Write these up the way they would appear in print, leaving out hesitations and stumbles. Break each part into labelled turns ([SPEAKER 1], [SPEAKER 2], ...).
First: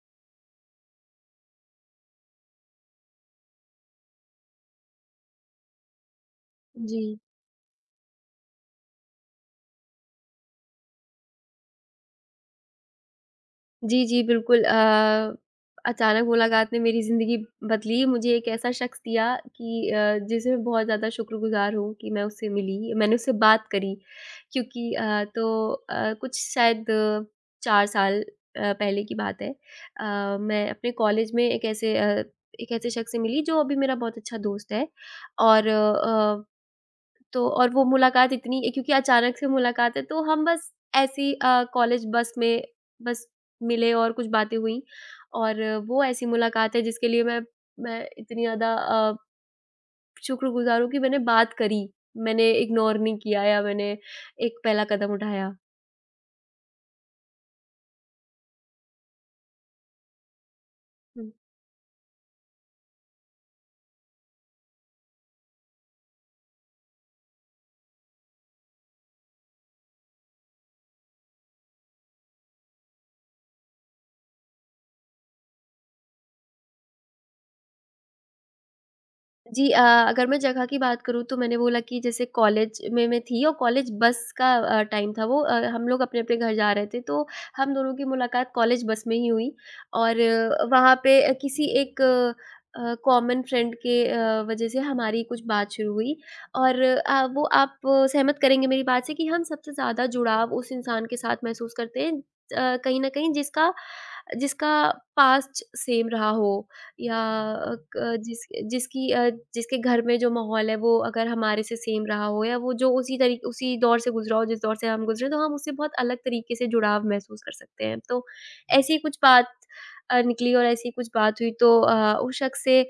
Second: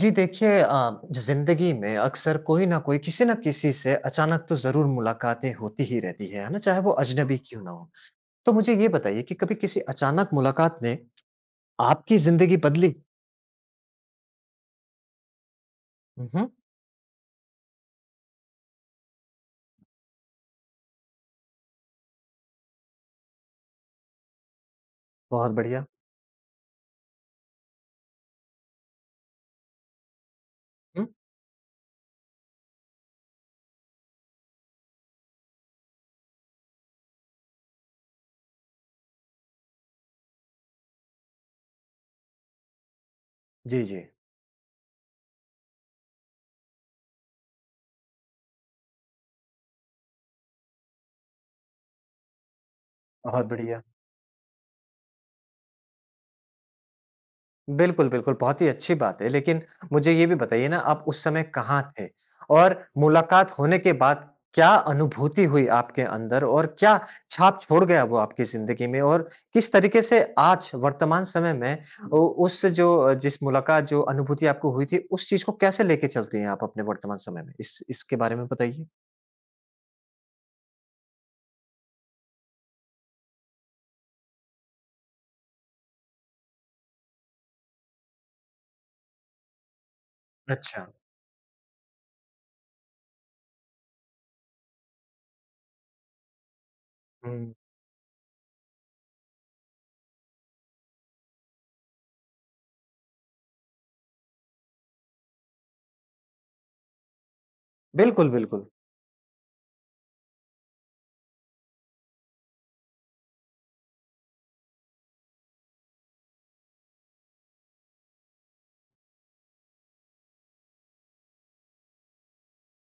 [SPEAKER 1] जी देखिए ज़िंदगी में अक्सर कोई ना कोई किसी न किसी से अचानक तो ज़रूर मुलाकातें होती ही रहती है ना? चाहे वो
[SPEAKER 2] जी।
[SPEAKER 1] अजनबी क्यों ना हो। तो मुझे ये बताइए कि कभी किसी अचानक मुलाकात ने आपकी ज़िंदगी बदली?
[SPEAKER 2] जी, जी, बिल्कुल अचानक
[SPEAKER 1] हुँ, हुँ।
[SPEAKER 2] मुलाकात ने मेरी ज़िंदगी बदली, मुझे एक ऐसा शख़्स दिया कि जिसे मैं बहुत ज़्यादा शुक्रगुज़ार हूँ कि मैं उससे मिली, मैंने उससे बात करी। क्योंकि तो
[SPEAKER 1] बहुत बढ़िया।
[SPEAKER 2] कुछ शायद 4 साल पहले की बात है। मैं अपने
[SPEAKER 1] हुँ।
[SPEAKER 2] कॉलेज में एक ऐसे शख़्स से मिली जो अभी मेरा बहुत अच्छा दोस्त है और अ और वो मुलाकात इतनी क्योंकि अचानक से मुलाकात है तो हम बस ऐसे ही कॉलेज बस में बस
[SPEAKER 1] जी,
[SPEAKER 2] मिले
[SPEAKER 1] जी।
[SPEAKER 2] और कुछ बातें हुईं और वो ऐसी मुलाकात है जिसके लिए मैं इतनी ज़्यादा शुक्रगुज़ार हूँ कि मैंने बात करी, मैंने इग्नोर नहीं किया
[SPEAKER 1] बहुत
[SPEAKER 2] या
[SPEAKER 1] बढ़िया।
[SPEAKER 2] मैंने एक पहला कदम उठाया।
[SPEAKER 1] बिल्कुल, बिल्कुल, बहुत ही अच्छी बात है। लेकिन मुझे ये भी बताइए ना आप उस समय कहाँ थे? और मुलाकात होने के बाद क्या अनुभूति हुई आपके अंदर और क्या छाप छोड़ गया वो आपकी ज़िंदगी में? और किस तरीके से आज वर्तमान समय में उ उस जो जिस मुलाकात जो अनुभूति आपको हुई थी, उस चीज़ को कैसे लेके चलती हैं आप अपने वर्तमान समय में? इस इसके बारे में बताइए।
[SPEAKER 2] जी अगर मैं जगह की बात करूँ तो मैंने बोला कि जैसे कॉलेज में मैं थी और कॉलेज बस का टाइम था हम लोग अपने-अपने घर जा रहे थे तो हम दोनों की मुलाकात कॉलेज बस में ही हुई और
[SPEAKER 1] अच्छा।
[SPEAKER 2] वहाँ पे किसी एक कॉमन फ्रेंड के वजह से हमारी कुछ बात शुरू हुई और वो
[SPEAKER 1] हुँ।
[SPEAKER 2] आप सहमत करेंगे मेरी बात से कि हम सबसे ज़्यादा जुड़ाव उस इंसान के साथ महसूस करते हैं कहीं न कहीं जिसका जिसका पास्ट सेम रहा हो या अ, क
[SPEAKER 1] बिल्कुल,
[SPEAKER 2] जिस
[SPEAKER 1] बिल्कुल।
[SPEAKER 2] जिसकी अ, जिसके घर में जो माहौल है वो अगर हमारे से सेम रहा हो या वो जो उसी दौर से गुज़रा हो जिस दौर से हम गुज़रे तो हम उससे बहुत अलग तरीके से जुड़ाव महसूस कर सकते हैं। तो ऐसी कुछ बात निकली और ऐसी कुछ बात हुई तो उस शख़्स से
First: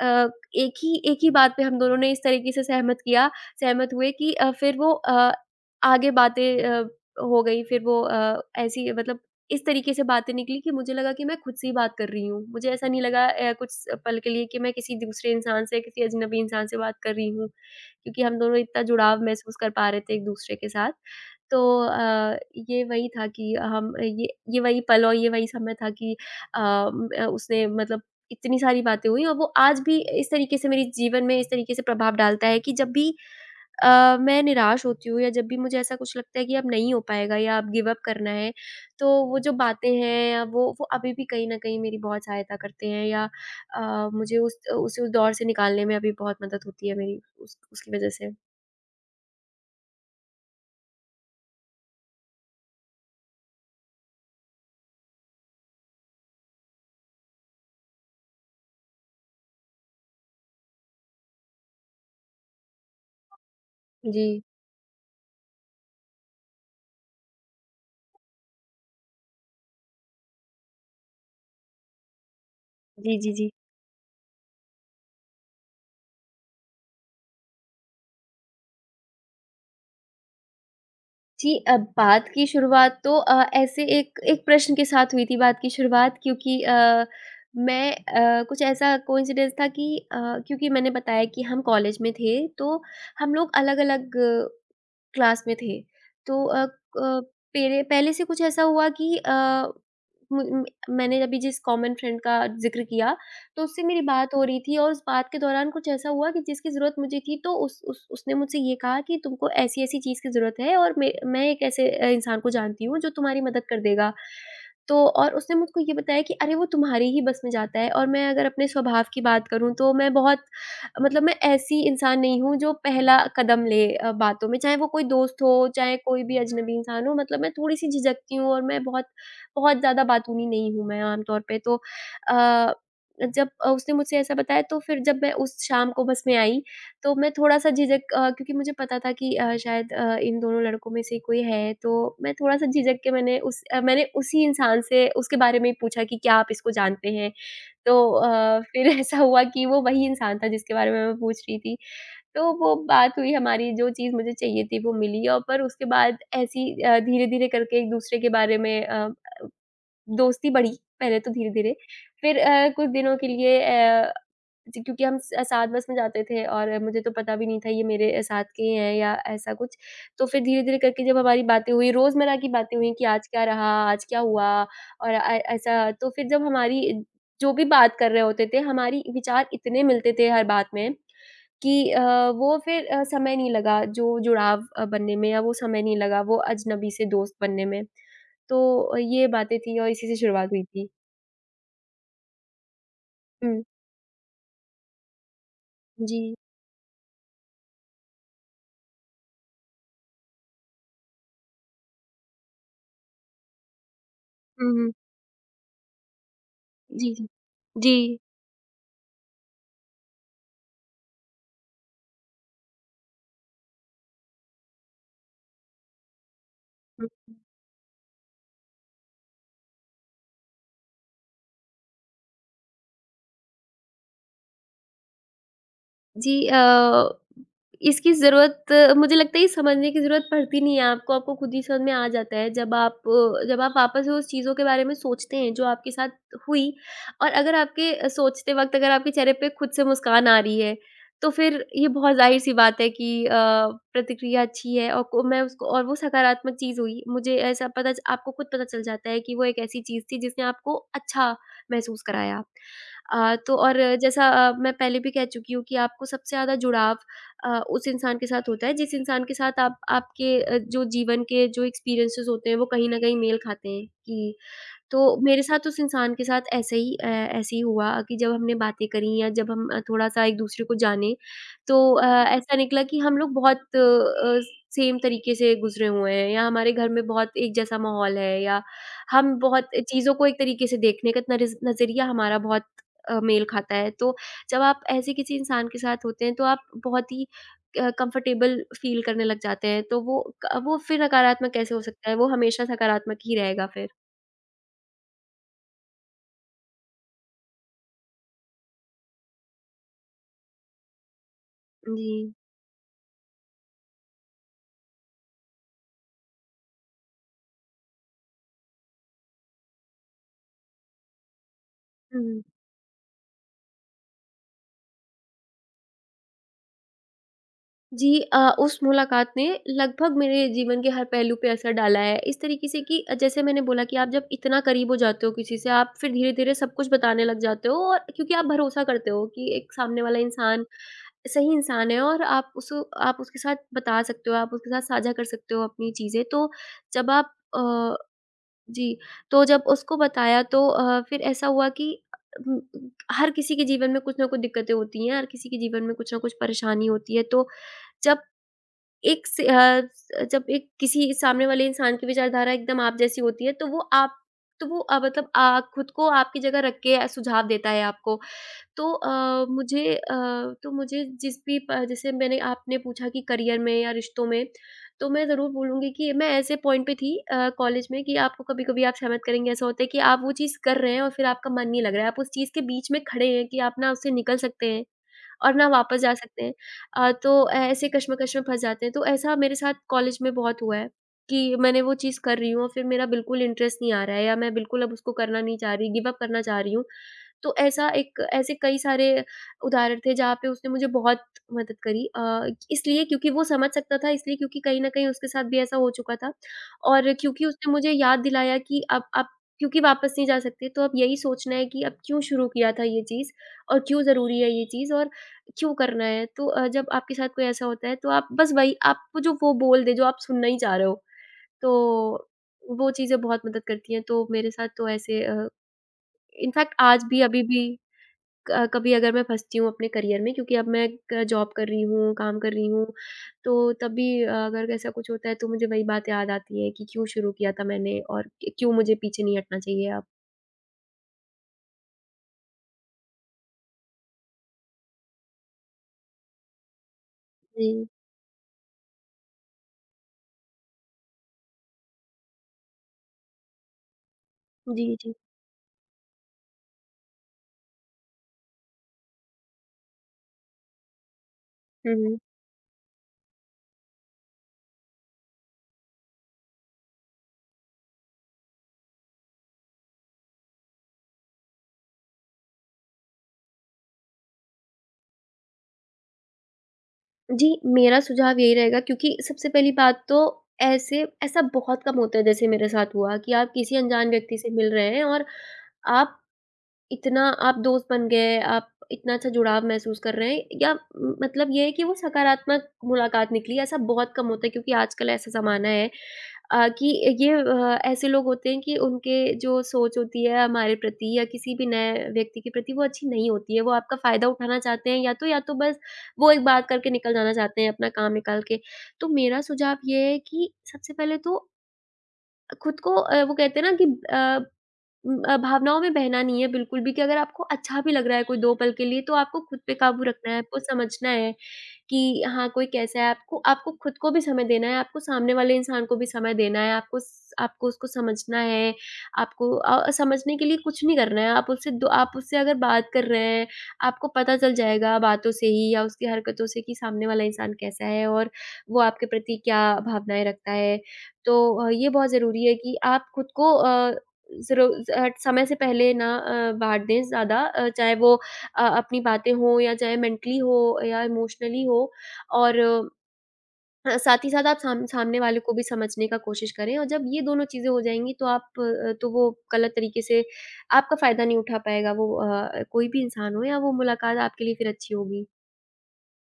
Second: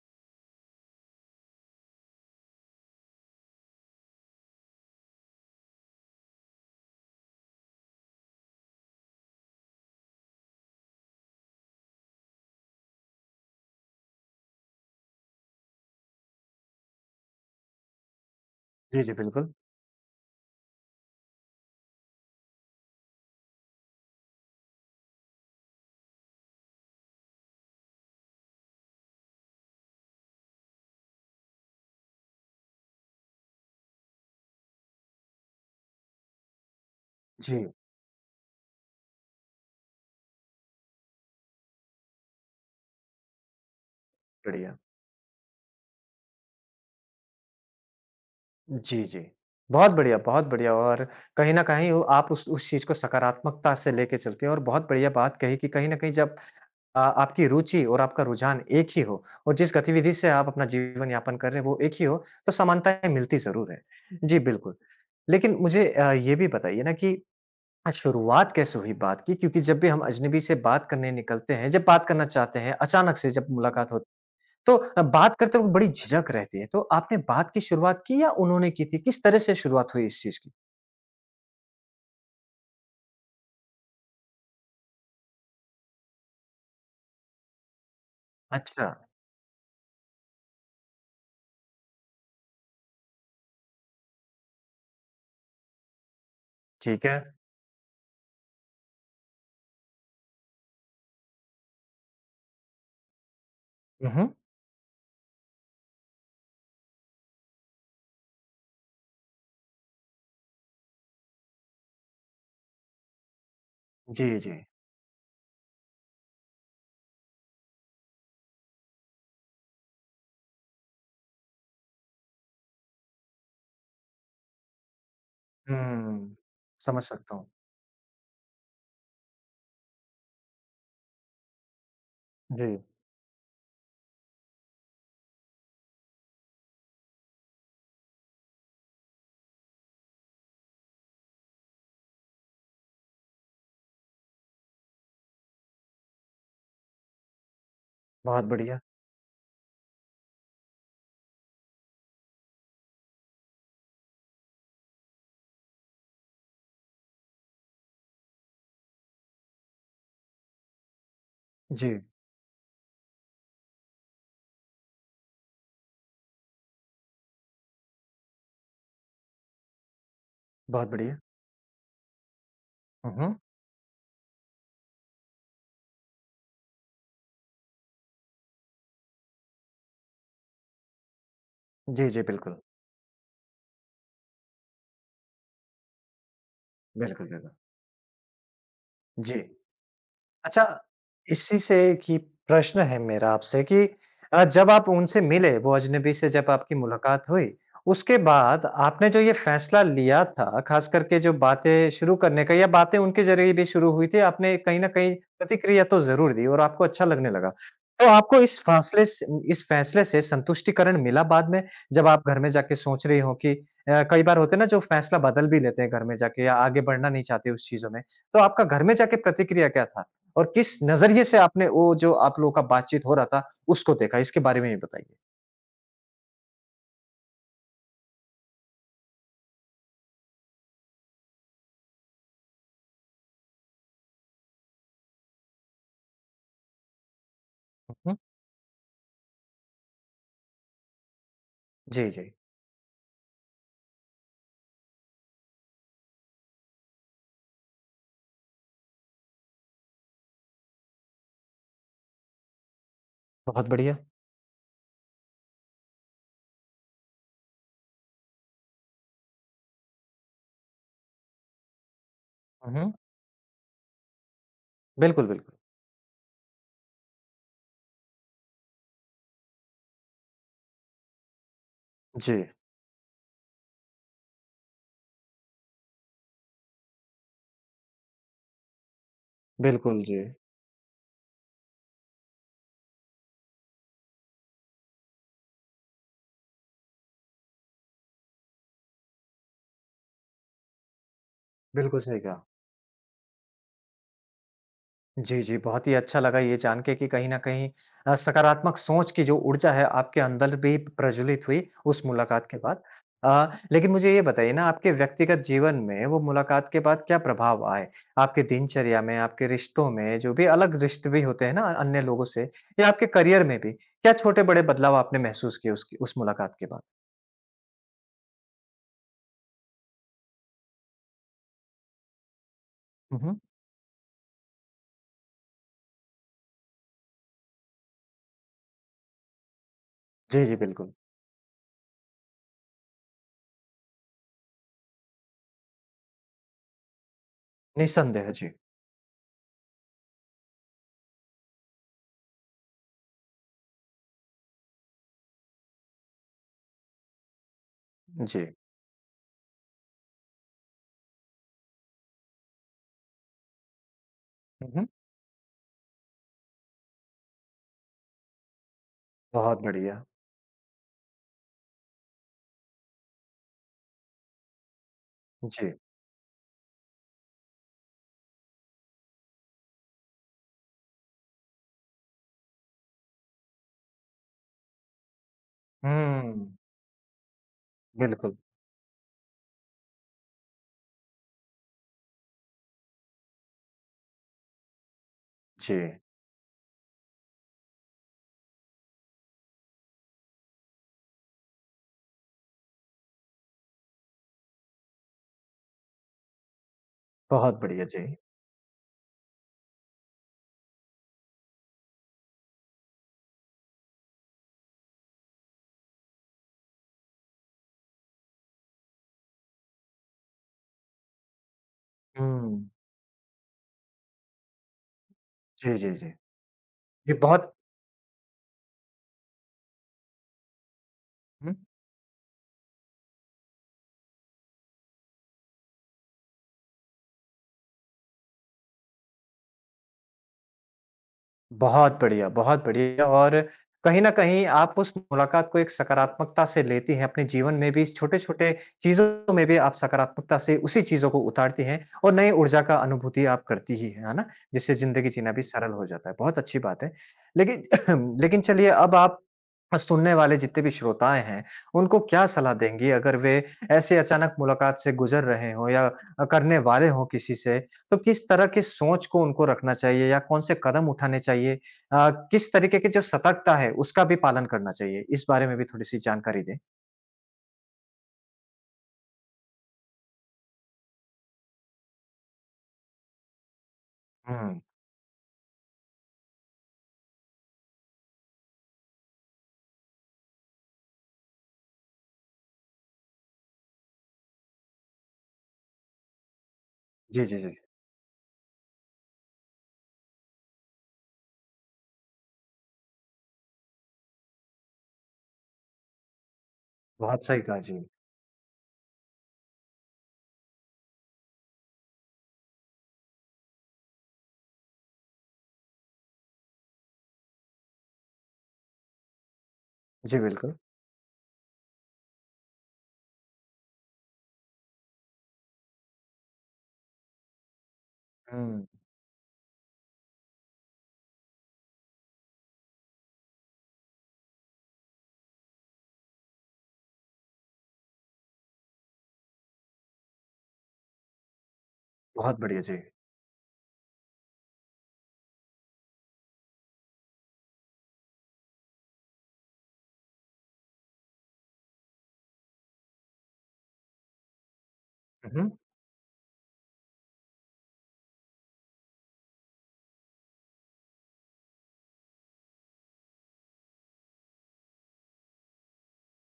[SPEAKER 2] एक ही बात पे हम दोनों ने इस तरीके से सहमत हुए कि फिर वो आगे बातें हो गई फिर वो ऐसी मतलब इस तरीके से बातें निकली कि मुझे लगा कि मैं खुद से ही बात कर रही हूँ। मुझे ऐसा नहीं लगा कुछ पल के लिए कि मैं किसी दूसरे इंसान से, किसी अजनबी इंसान से बात कर रही हूँ, क्योंकि हम दोनों इतना
[SPEAKER 1] जी, जी,
[SPEAKER 2] जुड़ाव
[SPEAKER 1] बिल्कुल।
[SPEAKER 2] महसूस कर पा रहे थे एक-दूसरे के साथ। तो अ, ये वही था कि हम ये वही पल और ये वही समय था कि उसने मतलब इतनी सारी बातें हुई और वो आज भी इस तरीके से मेरे जीवन में इस तरीके से प्रभाव डालता है कि जब भी मैं निराश होती हूँ या जब भी मुझे ऐसा कुछ लगता है कि अब नहीं हो पाएगा या अब
[SPEAKER 1] जी,
[SPEAKER 2] गिव अप करना है, तो वो जो बातें हैं या वो अभी भी कहीं न कहीं मेरी बहुत सहायता करते हैं या मुझे उस
[SPEAKER 1] बढ़िया।
[SPEAKER 2] उस उस दौर से निकालने में अभी बहुत मदद होती है मेरी उस उसकी वज़ह से।
[SPEAKER 1] जी, जी। बहुत बढ़िया और कहीं न कहीं वो आप उस चीज़ को सकारात्मकता से लेके चलते हैं और बहुत बढ़िया बात कही कि कहीं न कहीं जब आपकी रुचि और आपका रुझान एक ही हो और जिस गतिविधि से आप अपना जीवन यापन कर रहे हैं वो एक ही हो, तो समानताएँ मिलती ज़रूर है।
[SPEAKER 2] जी।
[SPEAKER 1] जी, बिल्कुल। लेकिन मुझे ये भी बताइए ना कि शुरुआत कैसे हुई बात की? क्योंकि जब भी हम अजनबी से बात करने निकलते हैं, जब बात करना चाहते हैं, अचानक
[SPEAKER 2] जी,
[SPEAKER 1] से
[SPEAKER 2] जी,
[SPEAKER 1] जब
[SPEAKER 2] जी।
[SPEAKER 1] मुलाकात होती तो बात करते वक़्त बड़ी झिझक रहती है, तो आपने बात की शुरुआत की या उन्होंने की थी? किस तरह से शुरुआत हुई इस चीज़ की?
[SPEAKER 2] जी, बात की शुरुआत तो ऐसे एक एक प्रश्न के साथ हुई थी बात की शुरुआत क्योंकि कुछ
[SPEAKER 1] अच्छा,
[SPEAKER 2] ऐसा कोइंसिडेंस था कि क्योंकि मैंने बताया कि हम कॉलेज में थे, तो हम लोग अलग-अलग क्लास में थे। तो अ,
[SPEAKER 1] ठीक है।
[SPEAKER 2] क पेरे पहले से कुछ ऐसा हुआ कि अ, मु म मैंने अभी जिस कॉमन फ्रेंड का ज़िक्र किया, तो उससे मेरी
[SPEAKER 1] उहुँ,
[SPEAKER 2] बात हो रही थी और उस बात के दौरान कुछ ऐसा हुआ कि जिसकी ज़रूरत मुझे थी तो उस उसने मुझसे ये कहा कि तुमको ऐसी-ऐसी चीज़ की ज़रूरत है और मैं एक ऐसे इंसान को जानती हूँ जो तुम्हारी मदद कर देगा।
[SPEAKER 1] जी, जी।
[SPEAKER 2] तो और उसने मुझको ये बताया कि अरे वो तुम्हारी ही बस में जाता है और मैं अगर अपने स्वभाव की बात करूँ तो मैं बहुत मतलब मैं ऐसी इंसान नहीं हूँ जो पहला कदम ले बातों में, चाहे वो कोई दोस्त हो, चाहे कोई भी
[SPEAKER 1] हुँ,
[SPEAKER 2] अजनबी
[SPEAKER 1] समझ
[SPEAKER 2] इंसान हो,
[SPEAKER 1] सकता
[SPEAKER 2] मतलब
[SPEAKER 1] हूँ।
[SPEAKER 2] मैं थोड़ी-सी झिझकती हूँ और मैं बहुत बहुत ज़्यादा बातूनी नहीं हूँ मैं आमतौर पे। तो
[SPEAKER 1] जी,
[SPEAKER 2] अ, जब उसने मुझसे ऐसा बताया तो फिर जब मैं उस शाम को बस में आई, तो मैं थोड़ा-सा झिझक क्योंकि मुझे पता था कि शायद इन दोनों लड़कों में से कोई है, तो मैं थोड़ा-सा झिझक के मैंने उसी इंसान से उसके बारे में ही पूछा कि, "क्या आप इसको जानते हैं?" तो
[SPEAKER 1] बहुत बढ़िया।
[SPEAKER 2] फिर ऐसा हुआ कि वो वही इंसान था जिसके बारे में मैं पूछ रही थी। तो वो बात हुई हमारी जो चीज़ मुझे चाहिए थी वो मिली पर उसके बाद ऐसी धीरे-धीरे करके एक-दूसरे के बारे में दोस्ती बढ़ी, पहले तो धीरे-धीरे।
[SPEAKER 1] जी,
[SPEAKER 2] फिर कुछ दिनों के लिए जी क्योंकि हम स साथ बस में जाते थे और मुझे तो पता भी नहीं था ये मेरे साथ के ही हैं या ऐसा कुछ। तो फिर धीरे-धीरे
[SPEAKER 1] बहुत
[SPEAKER 2] करके जब
[SPEAKER 1] बढ़िया।
[SPEAKER 2] हमारी बातें हुई, रोज़मर्रा की बातें हुई कि आज
[SPEAKER 1] उहुँ,
[SPEAKER 2] क्या रहा, आज क्या हुआ और ऐसा तो फिर जब हमारी जो भी बात कर रहे होते थे, हमारी विचार इतने मिलते थे हर बात में कि
[SPEAKER 1] जी, जी,
[SPEAKER 2] वो
[SPEAKER 1] बिल्कुल।
[SPEAKER 2] फिर समय नहीं लगा जो जुड़ाव बनने में या वो समय नहीं लगा वो अजनबी से
[SPEAKER 1] बिल्कुल,
[SPEAKER 2] दोस्त
[SPEAKER 1] बिल्कुल।
[SPEAKER 2] बनने में। तो ये
[SPEAKER 1] जी।
[SPEAKER 2] बातें थी और इसी से शुरुआत हुई
[SPEAKER 1] अच्छा,
[SPEAKER 2] थी।
[SPEAKER 1] इसी से एक ही प्रश्न है मेरा
[SPEAKER 2] हुँ।
[SPEAKER 1] आपसे कि जब आप उनसे मिले, वो अजनबी
[SPEAKER 2] जी।
[SPEAKER 1] से जब आपकी मुलाकात हुई, उसके बाद आपने जो ये फैसला लिया था, ख़ास करके जो बातें शुरू करने का या बातें उनके ज़रिए भी शुरू हुई थी, आपने
[SPEAKER 2] हुँ,
[SPEAKER 1] कहीं न
[SPEAKER 2] हुँ।
[SPEAKER 1] कहीं प्रतिक्रिया तो ज़रूर दी और आपको अच्छा
[SPEAKER 2] जी, जी।
[SPEAKER 1] लगने लगा।
[SPEAKER 2] जी।
[SPEAKER 1] तो आपको इस फैसले से संतुष्टिकरण मिला बाद में? जब आप घर में जाके सोच रही हो कि कई बार होते हैं ना जो फैसला बदल भी लेते हैं घर में जाके या आगे
[SPEAKER 2] हुँ।
[SPEAKER 1] बढ़ना नहीं चाहते उस चीज़ों में, तो आपका घर में जाके प्रतिक्रिया क्या था? और किस नज़रिए से आपने वो जो आप लोगों का बातचीत हो रहा था, उसको देखा? इसके बारे में भी बताइए।
[SPEAKER 2] जी अ, इसकी ज़रूरत मुझे लगता है ये समझने की ज़रूरत पड़ती नहीं है आपको, आपको खुद ही समझ में आ जाता है जब आप वापस उस चीज़ों के बारे में सोचते हैं जो आपके साथ हुई और अगर आपके
[SPEAKER 1] हुँ, हुँ।
[SPEAKER 2] सोचते वक़्त अगर आपके चेहरे पे खुद से मुस्कान आ रही है, तो फिर ये
[SPEAKER 1] जी,
[SPEAKER 2] बहुत
[SPEAKER 1] जी।
[SPEAKER 2] ज़ाहिर-सी बात है कि प्रतिक्रिया अच्छी है और को मैं उसको और वो सकारात्मक चीज़ हुई। मुझे ऐसा पता च आपको खुद पता चल जाता है कि वो एक ऐसी चीज़ थी जिसने आपको अच्छा महसूस कराया। तो
[SPEAKER 1] बहुत
[SPEAKER 2] और
[SPEAKER 1] बढ़िया।
[SPEAKER 2] जैसा मैं पहले भी कह चुकी हूँ कि आपको सबसे ज़्यादा जुड़ाव उस इंसान के साथ होता है जिस इंसान के साथ आप आपके जो जीवन के जो एक्सपीरियंसेस होते हैं वो
[SPEAKER 1] हुँ,
[SPEAKER 2] कहीं
[SPEAKER 1] हुँ।
[SPEAKER 2] न कहीं मेल खाते हैं कि तो
[SPEAKER 1] बिल्कुल,
[SPEAKER 2] मेरे
[SPEAKER 1] बिल्कुल।
[SPEAKER 2] साथ उस इंसान के साथ ऐसे ही हुआ कि जब हमने बातें करी या जब हम थोड़ा-सा एक-दूसरे को जाने, तो
[SPEAKER 1] जी,
[SPEAKER 2] ऐसा निकला कि हम लोग बहुत सेम तरीके से गुज़रे हुए हैं या हमारे घर में बहुत एक जैसा माहौल है या हम बहुत
[SPEAKER 1] बिल्कुल
[SPEAKER 2] चीज़ों
[SPEAKER 1] जी।
[SPEAKER 2] को एक तरीके से देखने का नरिज़ नज़रिया हमारा बहुत मेल खाता है। तो जब आप ऐसे किसी इंसान के साथ होते हैं, तो आप बहुत ही कंफ़र्टेबल फ़ील करने लग जाते हैं, तो वो फिर नकारात्मक कैसे हो
[SPEAKER 1] बिल्कुल
[SPEAKER 2] सकता है,
[SPEAKER 1] सही
[SPEAKER 2] वो
[SPEAKER 1] कहा।
[SPEAKER 2] हमेशा सकारात्मक ही रहेगा फिर।
[SPEAKER 1] जी, जी। बहुत ही अच्छा लगा ये जान के कि कहीं न कहीं सकारात्मक सोच की जो ऊर्जा है आपके अंदर भी प्रज्वलित हुई उस
[SPEAKER 2] जी।
[SPEAKER 1] मुलाकात के बाद। लेकिन मुझे ये बताइए ना आपके व्यक्तिगत जीवन में वो मुलाकात के बाद क्या प्रभाव आए? आपके दिनचर्या में, आपके रिश्तों में जो भी अलग रिश्ते भी होते हैं ना अन्य लोगों
[SPEAKER 2] हुँ।
[SPEAKER 1] से या आपके करियर में भी, क्या छोटे-बड़े बदलाव आपने महसूस किए उसकी उस मुलाकात के बाद?
[SPEAKER 2] जी उस मुलाकात ने लगभग मेरे जीवन के हर पहलू पे असर डाला है, इस तरीके से कि
[SPEAKER 1] हुँ, हुँ।
[SPEAKER 2] जैसे मैंने बोला कि आप जब इतना करीब हो जाते हो किसी से, आप फिर धीरे-धीरे सब कुछ बताने लग जाते हो और क्योंकि आप भरोसा करते हो कि एक सामने वाला
[SPEAKER 1] जी, जी,
[SPEAKER 2] इंसान
[SPEAKER 1] बिल्कुल।
[SPEAKER 2] सही इंसान है और आप उसके साथ बता सकते हो, आप उसके साथ साझा कर सकते हो अपनी चीज़ें। जब आप अ,
[SPEAKER 1] निसंदेह जी,
[SPEAKER 2] जी, तो जब उसको बताया तो फिर ऐसा हुआ कि उम, हर किसी के जीवन में कुछ ना कुछ दिक्कतें होती हैं, हर किसी के जीवन में कुछ ना कुछ परेशानी होती है। तो जब
[SPEAKER 1] जी।
[SPEAKER 2] एक से अ, स- जब एक किसी सामने वाले इंसान की विचारधारा एकदम आप जैसी होती है तो वो आप तो
[SPEAKER 1] हुँ,
[SPEAKER 2] वो
[SPEAKER 1] हुँ।
[SPEAKER 2] मतलब खुद को आपकी जगह रख के सुझाव देता है आपको। तो
[SPEAKER 1] बहुत बढ़िया।
[SPEAKER 2] तो मुझे जिस भी प जैसे मैंने आपने पूछा कि करियर में या रिश्तों में, तो मैं ज़रूर
[SPEAKER 1] जी।
[SPEAKER 2] बोलूँगी कि मैं ऐसे पॉइंट पे थी कॉलेज में कि आपको कभी-कभी आप सहमत करेंगे ऐसा होता है कि आप वो चीज़ कर रहे हैं और फिर आपका मन नहीं लग रहा है। आप उस चीज़ के बीच में खड़े हैं कि आप ना उससे निकल सकते हैं। और ना वापस जा सकते
[SPEAKER 1] हुँ,
[SPEAKER 2] हैं। तो ऐसे कश्मकश
[SPEAKER 1] बिल्कुल।
[SPEAKER 2] में फँस जाते हैं, तो ऐसा मेरे साथ कॉलेज में बहुत हुआ है कि मैंने वो चीज़ कर रही हूँ और फिर मेरा बिल्कुल इंटरेस्ट नहीं आ रहा है या मैं बिल्कुल अब उसको करना नहीं चाह रही,
[SPEAKER 1] जी।
[SPEAKER 2] गिव अप करना चाह रही हूँ। तो ऐसा एक ऐसे कई सारे उदाहरण थे जहाँ पे उसने मुझे बहुत मदद करी इसलिए क्योंकि वो समझ सकता था इसलिए क्योंकि कहीं न कहीं उसके साथ भी ऐसा हो चुका था और क्योंकि
[SPEAKER 1] बहुत
[SPEAKER 2] उसने
[SPEAKER 1] बढ़िया,
[SPEAKER 2] मुझे
[SPEAKER 1] जी।
[SPEAKER 2] याद दिलाया कि अब क्योंकि वापस नहीं जा सकते तो अब यही सोचना है कि अब क्यों शुरू किया था ये चीज़ और क्यों ज़रूरी है ये चीज़ और क्यों करना है? तो जब आपके साथ कोई ऐसा होता है तो आप बस वही, आपको जो वो बोल दे जो आप सुनना ही चाह रहे हो, तो
[SPEAKER 1] हुँ।
[SPEAKER 2] वो चीज़ें बहुत मदद करती हैं। तो मेरे साथ तो ऐसे
[SPEAKER 1] जी, जी, जी।
[SPEAKER 2] इनफैक्ट आज
[SPEAKER 1] ये
[SPEAKER 2] भी, अभी
[SPEAKER 1] बहुत
[SPEAKER 2] भी क कभी अगर मैं फँसती हूँ अपने करियर में, क्योंकि अब मैं क जॉब
[SPEAKER 1] हुँ,
[SPEAKER 2] कर रही हूँ, काम कर रही हूँ, तो तब भी अगर ऐसा कुछ होता है तो मुझे वही बात याद आती है कि क्यों शुरू किया था मैंने और क्यों मुझे पीछे नहीं हटना चाहिए अब।
[SPEAKER 1] बहुत बढ़िया और कहीं न कहीं आप उस मुलाकात को एक सकारात्मकता से लेती हैं, अपने जीवन
[SPEAKER 2] जी।
[SPEAKER 1] में भी छोटे-छोटे चीज़ों में भी आप सकारात्मकता से उसी चीज़ों को उतारती हैं और नई ऊर्जा का अनुभूति आप करती ही हैं, है ना? जिससे
[SPEAKER 2] जी,
[SPEAKER 1] ज़िंदगी
[SPEAKER 2] जी।
[SPEAKER 1] जीना भी सरल हो जाता है, बहुत अच्छी बात है। लेकिन लेकिन चलिए अब आप सुनने वाले जितने भी श्रोताएँ हैं,
[SPEAKER 2] हुँ,
[SPEAKER 1] उनको
[SPEAKER 2] हुँ।
[SPEAKER 1] क्या सलाह देंगी अगर वे ऐसे अचानक मुलाकात से गुज़र रहे हों या करने वाले हों किसी से तो किस तरह की सोच को उनको रखना चाहिए या कौन से कदम उठाने चाहिए? किस तरीके की जो सतर्कता है उसका भी पालन करना चाहिए? इस बारे में भी थोड़ी-सी जानकारी दें।
[SPEAKER 2] जी, मेरा सुझाव यही रहेगा, क्योंकि सबसे पहली बात तो ऐसे ऐसा बहुत कम होता है, जैसे मेरे साथ हुआ, कि आप किसी अनजान व्यक्ति से
[SPEAKER 1] हुँ।
[SPEAKER 2] मिल रहे हैं और आप इतना आप दोस्त बन गए, आप इतना अच्छा जुड़ाव महसूस कर रहे हैं या म मतलब ये है कि वो सकारात्मक मुलाकात निकली। ऐसा बहुत कम होता है, क्योंकि आजकल ऐसा ज़माना है कि
[SPEAKER 1] जी,
[SPEAKER 2] ये
[SPEAKER 1] जी, जी।
[SPEAKER 2] ऐसे लोग होते हैं कि उनके जो सोच होती है हमारे प्रति या किसी भी नए व्यक्ति के प्रति, वो अच्छी नहीं होती है। वो आपका फ़ायदा उठाना चाहते हैं, या तो बस वो एक बात करके निकल
[SPEAKER 1] बहुत
[SPEAKER 2] जाना
[SPEAKER 1] सही कहा
[SPEAKER 2] चाहते हैं
[SPEAKER 1] जी।
[SPEAKER 2] अपना काम निकाल के। तो मेरा सुझाव ये है कि सबसे पहले तो खुद को, वो कहते हैं ना कि, अ, भावनाओं में बहना नहीं है बिल्कुल भी। कि अगर आपको अच्छा भी लग रहा है कोई 2 पल के लिए, तो आपको खुद पे काबू
[SPEAKER 1] जी,
[SPEAKER 2] रखना है,
[SPEAKER 1] बिल्कुल।
[SPEAKER 2] आपको समझना है कि हाँ, कोई कैसा है। आपको आपको खुद को भी समय देना है, आपको सामने वाले इंसान को भी समय देना है, आपको उसको समझना
[SPEAKER 1] हुँ।
[SPEAKER 2] है, आपको समझने के लिए कुछ नहीं करना है। आप उससे अगर बात कर रहे हैं, आपको पता चल जाएगा बातों से ही या उसकी हरकतों से कि सामने वाला इंसान कैसा है और वो आपके प्रति क्या भावनाएँ रखता है। तो ये बहुत
[SPEAKER 1] बहुत
[SPEAKER 2] ज़रूरी है
[SPEAKER 1] बढ़िया
[SPEAKER 2] कि
[SPEAKER 1] जी।
[SPEAKER 2] आप खुद को अ, ज़रो ज समय से पहले ना बाँट दें ज़्यादा, चाहे वो अपनी बातें हों या चाहे मेंटली हो या इमोशनली हो, और साथ ही साथ आप सामने
[SPEAKER 1] हुँ,
[SPEAKER 2] वाले
[SPEAKER 1] हुँ।
[SPEAKER 2] को भी समझने का कोशिश करें। और जब ये दोनों चीज़ें हो जाएँगी तो तो वो गलत तरीके से आपका फ़ायदा नहीं उठा पाएगा, वो कोई भी इंसान हो, या वो मुलाकात आपके लिए फिर अच्छी होगी।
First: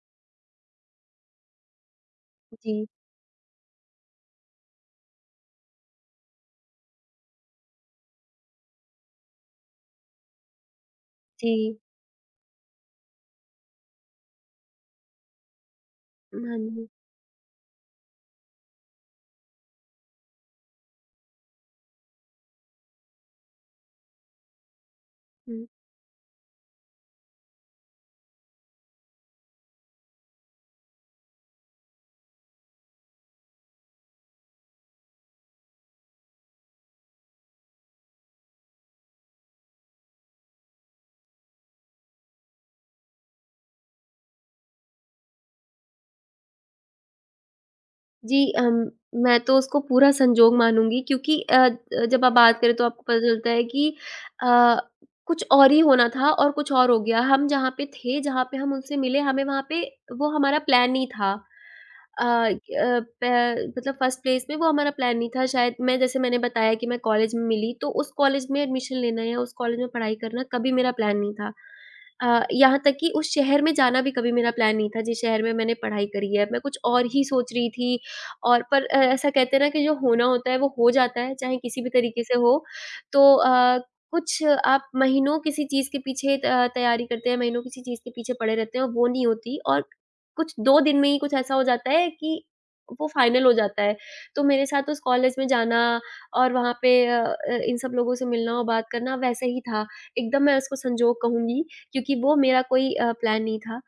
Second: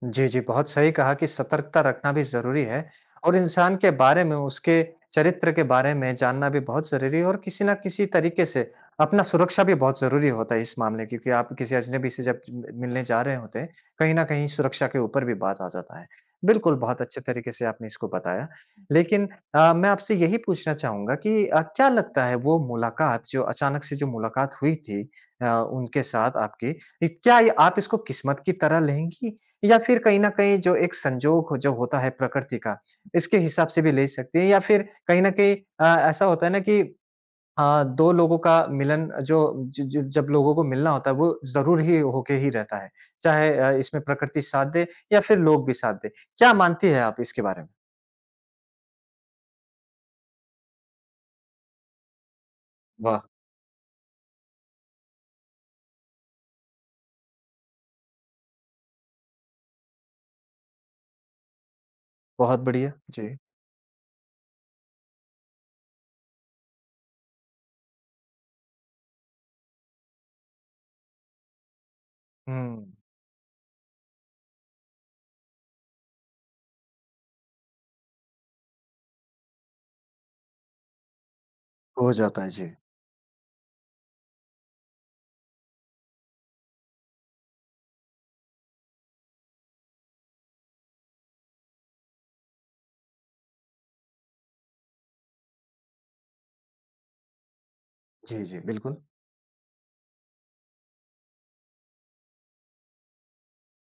[SPEAKER 1] जी, जी, बहुत सही कहा कि सतर्कता रखना भी ज़रूरी
[SPEAKER 2] जी,
[SPEAKER 1] है और इंसान के बारे में, उसके चरित्र के बारे में जानना भी बहुत ज़रूरी है और किसी न किसी तरीके से अपना सुरक्षा भी बहुत ज़रूरी होता है इस मामले में क्योंकि
[SPEAKER 2] जी।
[SPEAKER 1] आप किसी अजनबी से जब म मिलने जा रहे होते हैं, कहीं न कहीं सुरक्षा के ऊपर भी बात आ जाता है।
[SPEAKER 2] हाँ
[SPEAKER 1] बिल्कुल,
[SPEAKER 2] जी।
[SPEAKER 1] बहुत अच्छे तरीके से आपने इसको बताया। लेकिन मैं आपसे यही पूछना चाहूँगा कि क्या लगता है वो मुलाकात जो अचानक से जो मुलाकात हुई थी अ,
[SPEAKER 2] हुँ।
[SPEAKER 1] उनके साथ आपकी, इ क्या ये आप इसको किस्मत की तरह लेंगी या फिर कहीं न कहीं जो एक संजोग हो जो होता है प्रकृति का, इसके हिसाब से भी ले सकते हैं या फिर कहीं न कहीं ऐसा होता है ना कि 2 लोगों का मिलन जो ज ज जब लोगों को मिलना होता है वो ज़रूर ही होके ही रहता है। चाहे इसमें प्रकृति साथ दे या फिर लोग भी साथ दें। क्या मानती हैं आप इसके बारे में?
[SPEAKER 2] जी, मैं तो उसको पूरा संजोग मानूँगी, क्योंकि जब आप बात करें तो आपको पता
[SPEAKER 1] वाह!
[SPEAKER 2] चलता है कि अ, कुछ और ही होना था और कुछ और हो गया। हम जहाँ पे थे, जहाँ पे हम उनसे मिले, हमें वहाँ पे, वो हमारा प्लान नहीं था। अ
[SPEAKER 1] बहुत बढ़िया।
[SPEAKER 2] अ, प
[SPEAKER 1] जी।
[SPEAKER 2] मतलब फर्स्ट प्लेस में वो हमारा प्लान नहीं था। शायद, मैं जैसे मैंने बताया कि मैं कॉलेज में मिली, तो उस कॉलेज में एडमिशन लेना या उस कॉलेज में पढ़ाई करना कभी मेरा प्लान नहीं था। यहाँ
[SPEAKER 1] हुँ,
[SPEAKER 2] तक कि उस शहर में जाना भी कभी मेरा प्लान नहीं था, जिस शहर में मैंने पढ़ाई करी है। मैं कुछ और ही सोच रही थी, और पर ऐसा कहते हैं ना कि जो होना होता है वो हो जाता है, चाहे किसी भी
[SPEAKER 1] हो
[SPEAKER 2] तरीके से
[SPEAKER 1] जाता है।
[SPEAKER 2] हो।
[SPEAKER 1] जी।
[SPEAKER 2] तो कुछ, आप महीनों किसी चीज़ के पीछे तैयारी करते हैं, महीनों किसी चीज़ के पीछे पड़े रहते हैं, वो नहीं होती, और कुछ 2 दिन में ही कुछ ऐसा हो जाता है कि वो फाइनल हो जाता है। तो मेरे साथ उस कॉलेज में जाना और वहाँ पे इन सब लोगों से
[SPEAKER 1] जी,
[SPEAKER 2] मिलना
[SPEAKER 1] जी,
[SPEAKER 2] और बात
[SPEAKER 1] बिल्कुल।
[SPEAKER 2] करना वैसे ही था। एकदम मैं उसको संजोग कहूँगी, क्योंकि वो मेरा कोई प्लान नहीं था।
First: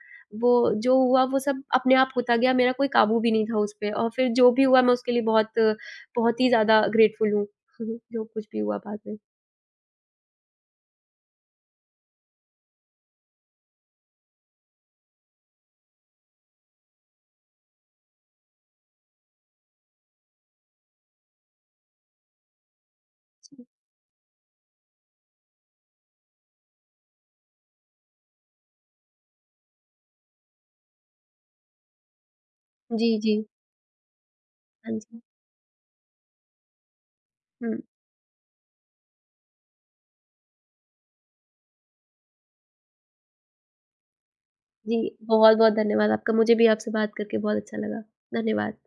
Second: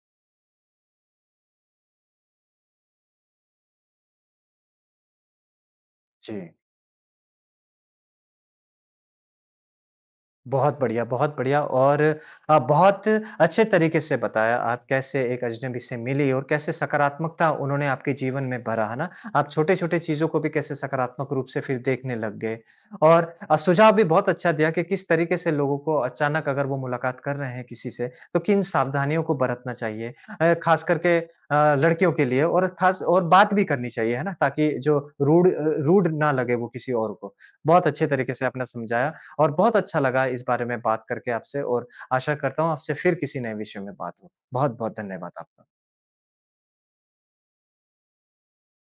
[SPEAKER 2] वो जो हुआ वो सब अपने आप होता गया, मेरा कोई काबू भी नहीं था उस पे, और फिर जो भी हुआ मैं उसके लिए बहुत
[SPEAKER 1] जी।
[SPEAKER 2] बहुत ही ज़्यादा ग्रेटफुल हूँ। जो कुछ भी हुआ बाद में।
[SPEAKER 1] बहुत बढ़िया और बहुत अच्छे तरीके से बताया आप कैसे एक अजनबी से मिली और कैसे सकारात्मकता उन्होंने आपके जीवन में भरा, है ना? आप छोटे-छोटे चीज़ों को भी कैसे सकारात्मक रूप से फिर देखने लग गए और सुझाव भी बहुत अच्छा दिया कि किस तरीके से लोगों को अचानक अगर वो मुलाकात कर रहे हैं किसी से, तो किन सावधानियों को बरतना चाहिए। ख़ास करके लड़कियों के लिए और
[SPEAKER 2] जी,
[SPEAKER 1] ख़ास और
[SPEAKER 2] जी, जी।
[SPEAKER 1] बात भी करनी चाहिए, है ना? ताकि
[SPEAKER 2] हाँ
[SPEAKER 1] जो
[SPEAKER 2] जी।
[SPEAKER 1] रूड ना लगे वो किसी और को।
[SPEAKER 2] हुँ।
[SPEAKER 1] बहुत अच्छे तरीके से आपने समझाया और बहुत अच्छा लगा इस बारे में बात करके आपसे और आशा करता हूँ आपसे फिर किसी नए विषय में बात हो।
[SPEAKER 2] जी,
[SPEAKER 1] बहुत-बहुत धन्यवाद आपका।
[SPEAKER 2] बहुत-बहुत धन्यवाद आपका। मुझे भी आपसे बात करके बहुत अच्छा लगा। धन्यवाद।